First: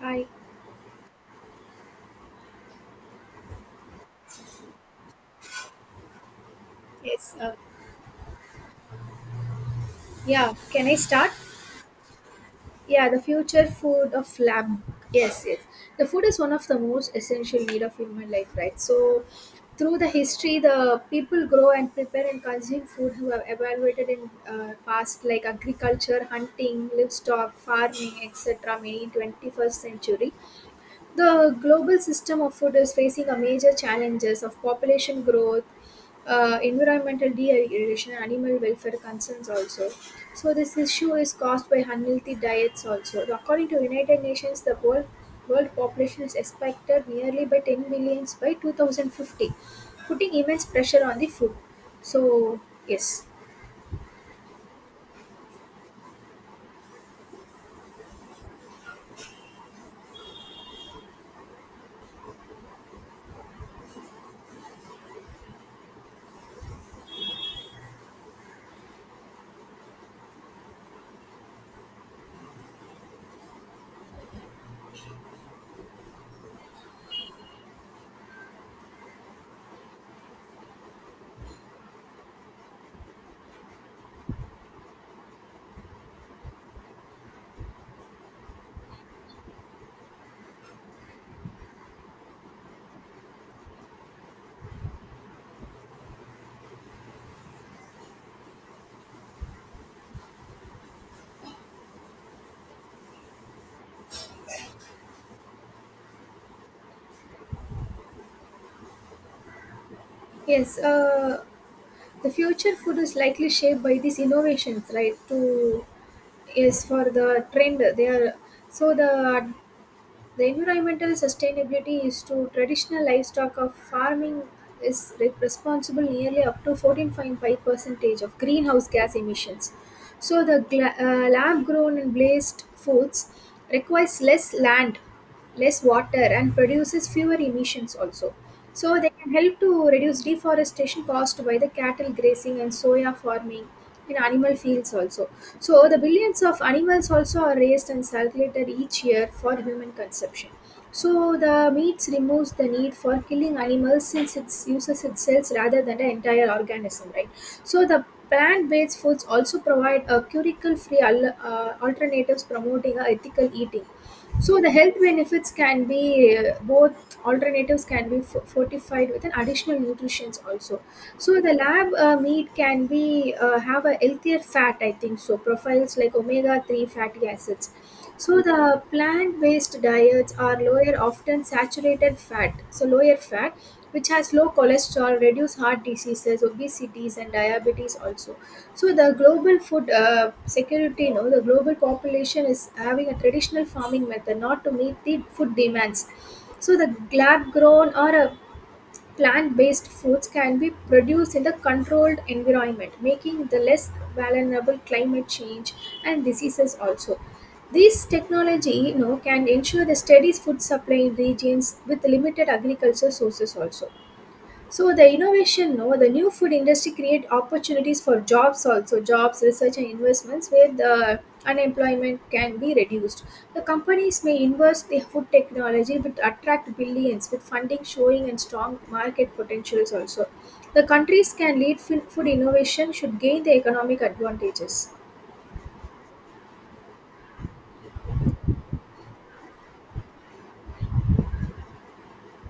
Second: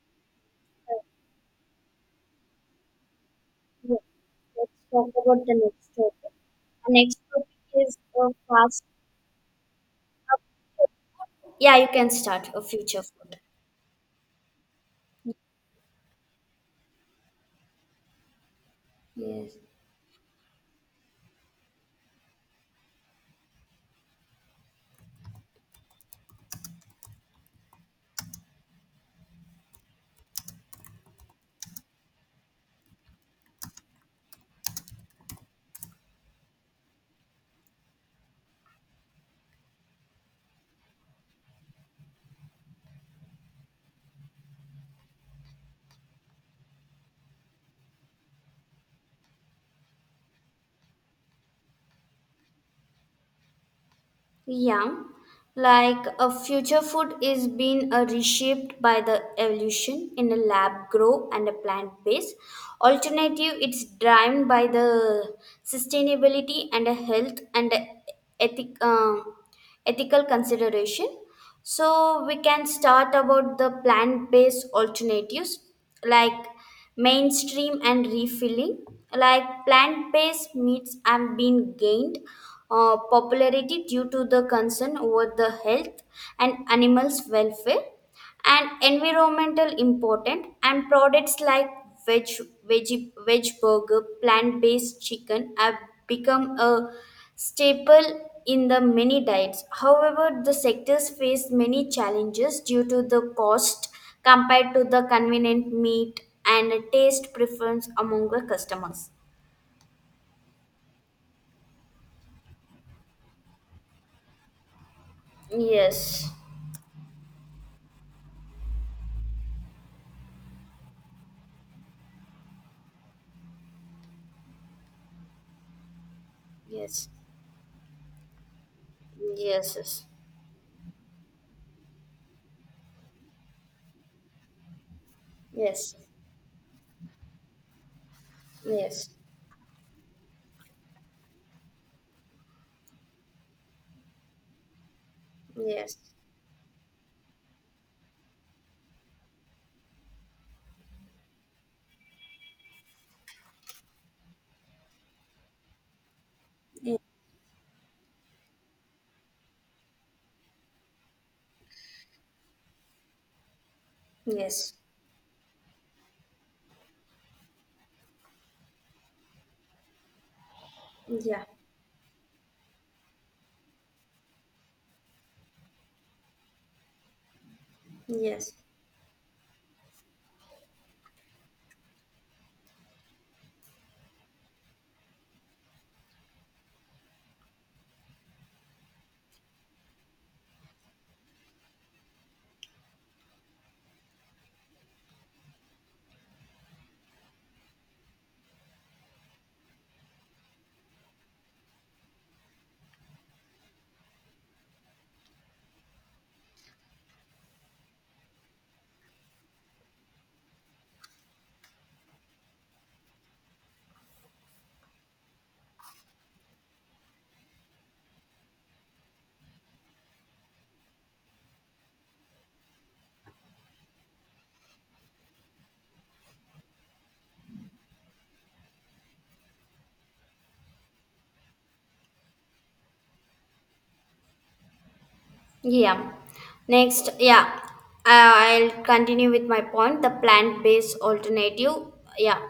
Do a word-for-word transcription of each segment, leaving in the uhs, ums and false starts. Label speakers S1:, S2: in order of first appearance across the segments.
S1: Hi.
S2: Yeah. Let's talk about the next topic. The next
S1: Yes. Uh,
S2: topic is uh, fast.
S1: yeah. Can I start?
S2: Yeah, you can start a future
S1: Yeah. The
S2: food.
S1: future food of lab. Yes. Yes. The food is one of the most essential need of human life, right? So, through the history, the people grow and prepare and consume food who have evaluated in uh, past like agriculture, hunting, livestock, farming, et cetera. Many in twenty-first century. The global system of food is facing a major challenges of population growth, uh, environmental degradation, animal welfare concerns also. So this issue is caused by unhealthy diets also. So, according to United Nations, the world world population is expected nearly by ten billions by two thousand fifty, putting immense pressure on the food. So yes,
S2: Yeah, like a future food is being uh, reshaped by the evolution in a lab grow and a plant base. Alternative, it's driven by the sustainability and a health and a ethic. Um, ethical consideration, so we can start about the plant-based alternatives like mainstream and refilling, like plant-based meats have been gained uh, popularity due to the concern over the health and animals welfare and environmental important, and products like veg veggie veg burger, plant-based chicken have become a staple in the many diets. However, the sectors face many challenges due to the cost compared to the convenient meat and a taste preference among the customers.
S1: yes. Uh, the future food is likely shaped by these innovations right to
S2: Yes,
S1: is for the trend they are so the the environmental sustainability is to traditional livestock of farming is re- responsible nearly up to
S2: yes,
S1: fourteen point five percentage of greenhouse gas emissions
S2: yes, yes.
S1: so the gla- uh, lab grown and blazed foods requires less land less water and produces fewer emissions also. So they can help to reduce deforestation caused by the cattle grazing and soya farming in animal fields also. So the billions of animals also are raised and circulated each year for human consumption. So the meats removes the need for killing animals since it uses its cells rather than the entire organism, right? So the plant-based foods also provide a curicle-free al- uh, alternatives promoting a ethical eating. So the health benefits can be uh, both alternatives can be f- fortified with an additional nutrients also. So the lab uh, meat can be uh, have a healthier fat I think so profiles like omega three fatty acids. So the plant based diets are lower often saturated fat so lower fat which has low cholesterol reduce heart diseases obesities and diabetes also so the global food uh, security, you know, the global population is having a traditional farming method not to meet the food demands. So the lab grown or a plant-based foods can be produced in the controlled environment, making the less vulnerable climate change and diseases also. This technology, you know, can ensure the steady food supply in regions with limited agriculture sources also. So the innovation, no, the new food industry create opportunities for jobs also, jobs, research and investments where the unemployment can be reduced. The companies may invest the food technology which attract billions with funding showing and strong market potentials also. The countries can lead fin- food innovation should gain the economic advantages.
S2: Yeah. Next, yeah, I- I'll continue with my point, the plant based alternative. Yeah,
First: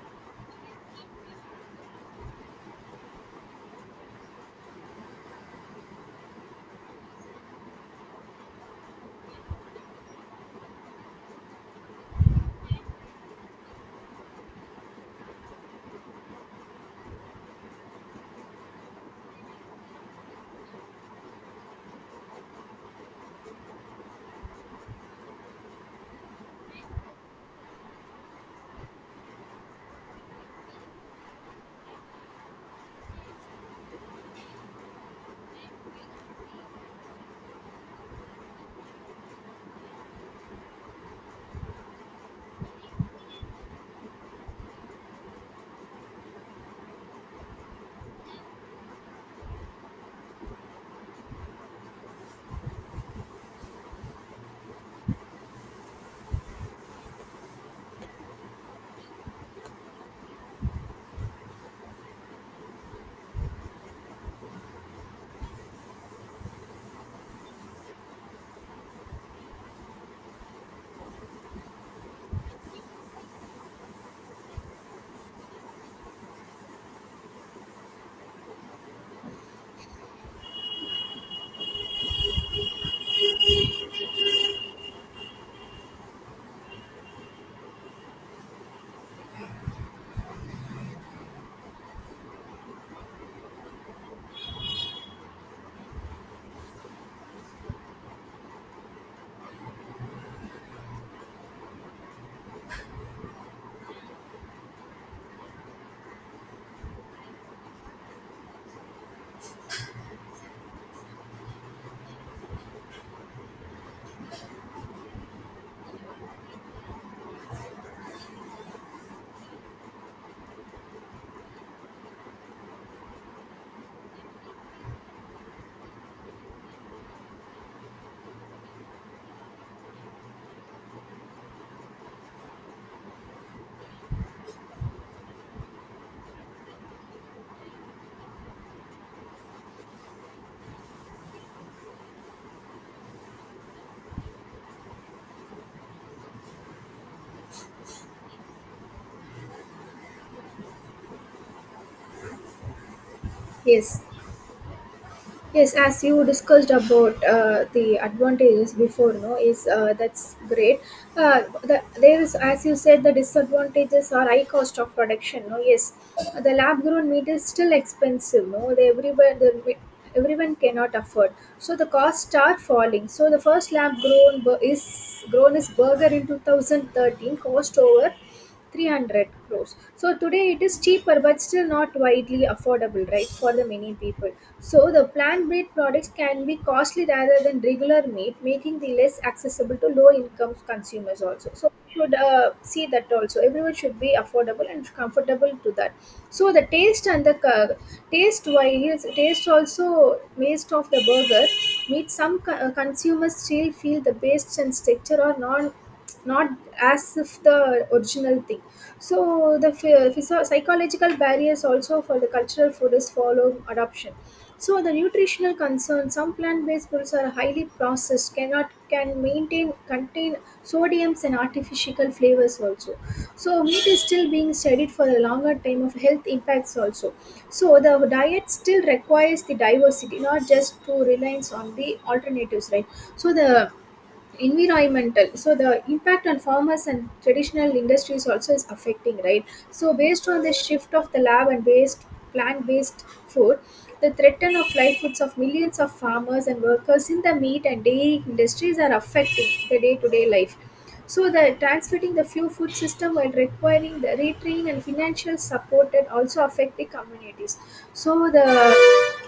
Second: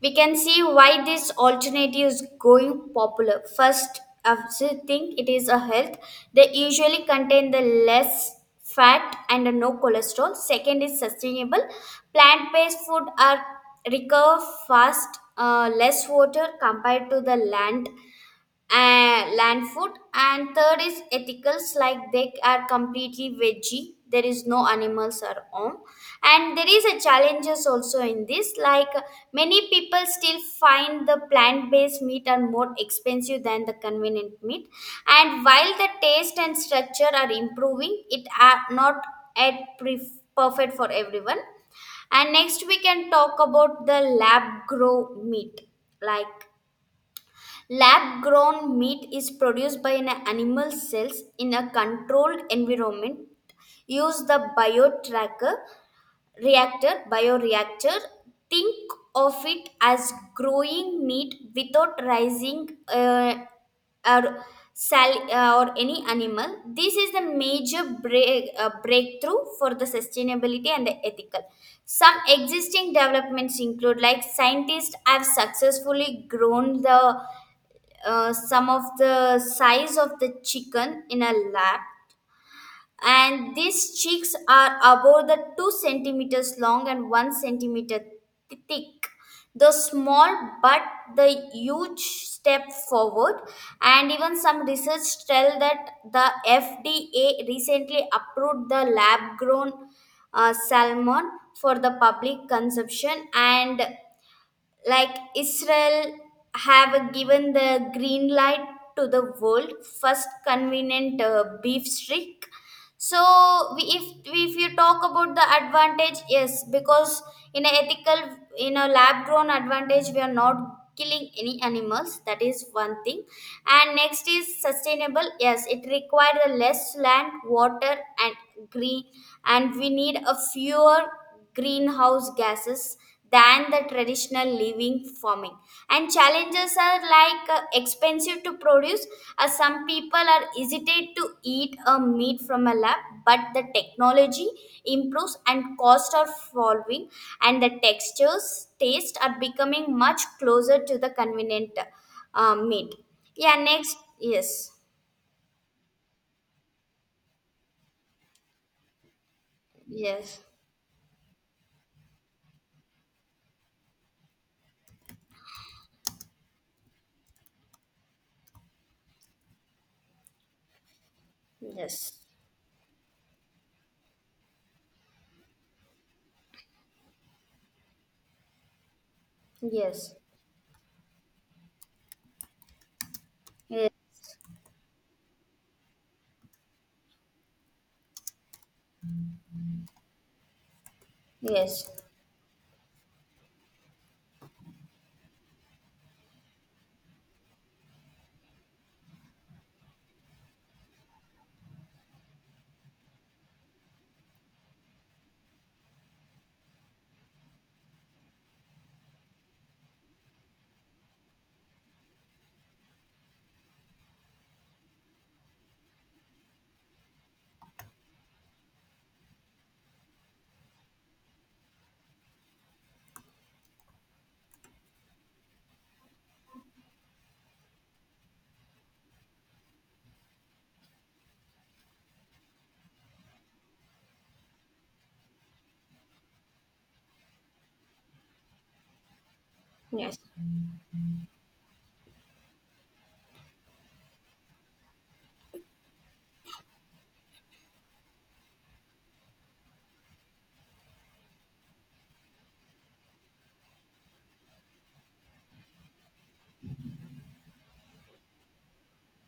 S2: we can see why this alternative is going popular. First, I think it is a health, they usually contain the less fat and no cholesterol. Second, is sustainable. Plant based food are recover fast, uh, less water compared to the land uh, land food, and third is ethicals, like they are completely veggie, there is no animals are on. And there is a challenges also in this, like many people still find the plant-based meat are more expensive than the convenient meat, and while the taste and structure are improving, it are not at pref- perfect for everyone. And next we can talk about the lab grow meat, like, lab grown meat is produced by an animal cells in a controlled environment. Use the biotracker reactor, bioreactor. Think of it as growing meat without raising uh, or, sal- uh, or any animal. This is the major break, uh, breakthrough for the sustainability and the ethical. Some existing developments include, like scientists have successfully grown the uh, some of the size of the chicken in a lap, and these chicks are about the two centimeters long and one centimeter th- thick. The small, but the huge step forward. And even some research tell that the F D A recently approved the lab grown uh, salmon for the public consumption. And like Israel have given the green light to the world first convenient uh, beef streak. So we, if if you talk about the advantage, yes, because in a ethical, in a lab grown advantage, we are not killing any animals. That is one thing. And next is sustainable. Yes, it requires less land, water, and green, and we need a fewer greenhouse gases than the traditional living farming. And challenges are like uh, expensive to produce, as some people are hesitate to eat a meat from a lab. But the technology improves and costs are falling, and the textures taste are becoming much closer to the convenient uh, meat. Yeah, next.
S1: Yes.
S2: Yes,
S1: Yes, as you discussed about uh, the advantages before, no, is uh, that's great. Uh, the, there is, as you said, the disadvantages are high cost of production. No, yes, the lab grown meat is still expensive. No, they, everywhere the, everyone cannot afford. So the costs are falling. So the first lab grown bur- is grown is burger in two thousand thirteen cost over three hundred crores so today it is cheaper but still not widely affordable right for the many people so the plant based products can be costly rather than regular meat making the less accessible to low income consumers also so we should uh, see that also everyone should be affordable and comfortable to that so the taste and the uh, taste wise taste also waste of the burger meat some co- uh, consumers still feel the taste and texture are non not as if the original thing so the phy- physio- psychological barriers also for the cultural food is following adoption so the nutritional concerns some plant-based foods are highly processed cannot can maintain contain sodiums and artificial flavors also so meat is still being studied for a longer time of health impacts also so the diet still requires the diversity not just to reliance on the alternatives right so the environmental so the impact on farmers and traditional industries also is affecting right so based on the shift of the lab and based plant based food the threaten of livelihoods of millions of farmers and workers in the meat and dairy industries are affecting the day to day life so the transmitting the few food system while requiring the retraining and financial support that also affect the communities. So the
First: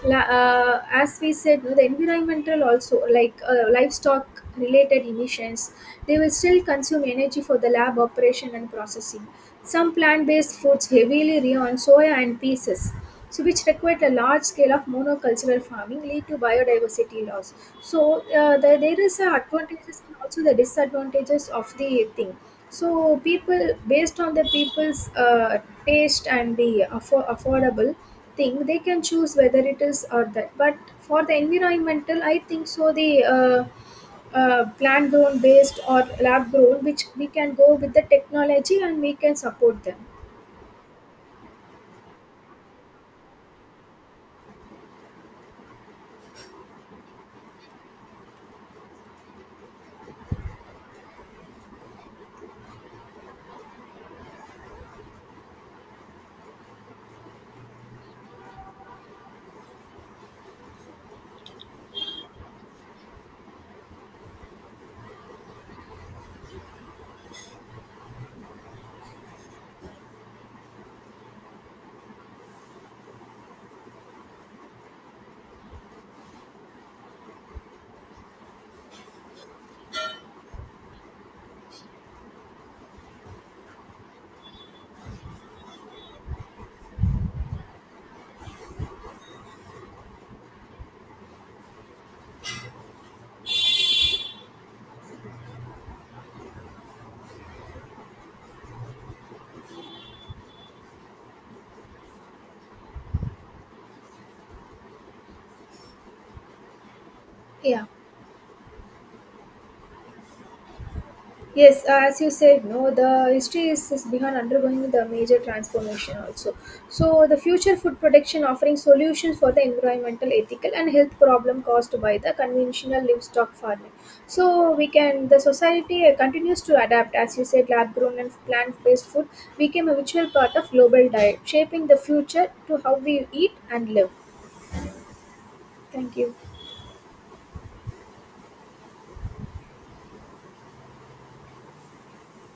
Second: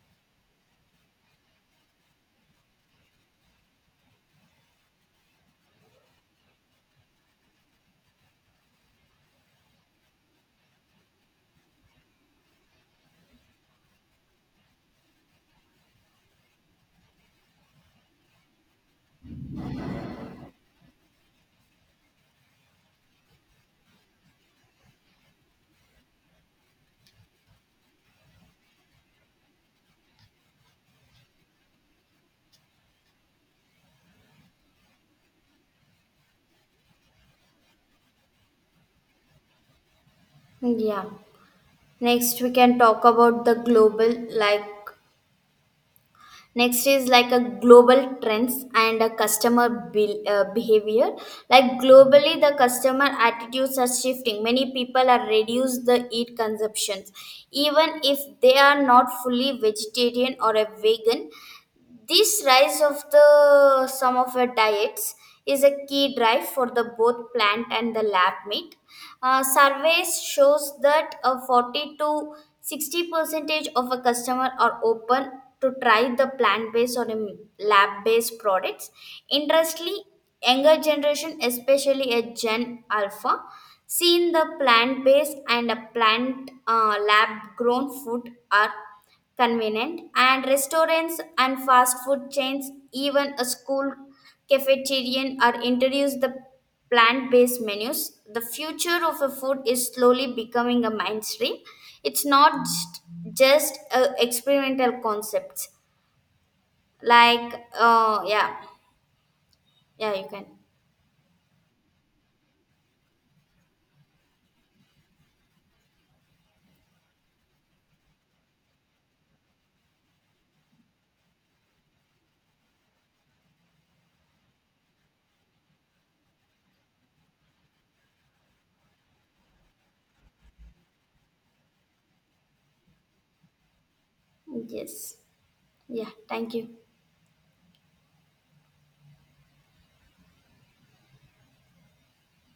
S1: la- uh, as we said, no, the environmental also like uh, livestock related emissions, they will still consume energy for the lab operation and processing. Some plant-based foods heavily rely on soya and pieces so which required a large scale of monocultural farming lead to biodiversity loss so uh, the, there is a advantages and also the disadvantages of the thing so people based on the people's uh, taste and the affo- affordable thing they can choose whether it is or that but for the environmental I think so the uh, uh, plant grown based or lab grown which we can go with the technology and we can support them
S2: yeah, next we can talk about the global, like next is like a global trends and a customer be- uh, behavior. Like globally the customer attitudes are shifting, many people are reduce the meat consumptions even if they are not fully vegetarian or a vegan. This rise of the some of our diets is a key drive for the both plant and the lab meat. Uh, surveys shows that a forty to sixty percentage of a customer are open to try the plant-based or um, lab-based products. Interestingly, younger generation, especially a Gen Alpha, seen the plant-based and a plant uh, lab-grown food are convenient, and restaurants and fast food chains, even a school cafeteria are introduced the plant-based menus. The future of a food is slowly becoming a mainstream, it's not just, just a experimental concepts, like
S1: yeah.
S2: uh, yeah. Yeah, you can
S1: Yes, uh, as you said, no, the history is, is behind undergoing the major transformation also. So, the future food production offering solutions for the environmental, ethical, and health problem caused by the conventional livestock farming. So, we can the society uh, continues to adapt. As you said, lab grown and plant based food became a virtual part of global diet, shaping the future to how we eat and live. Thank you.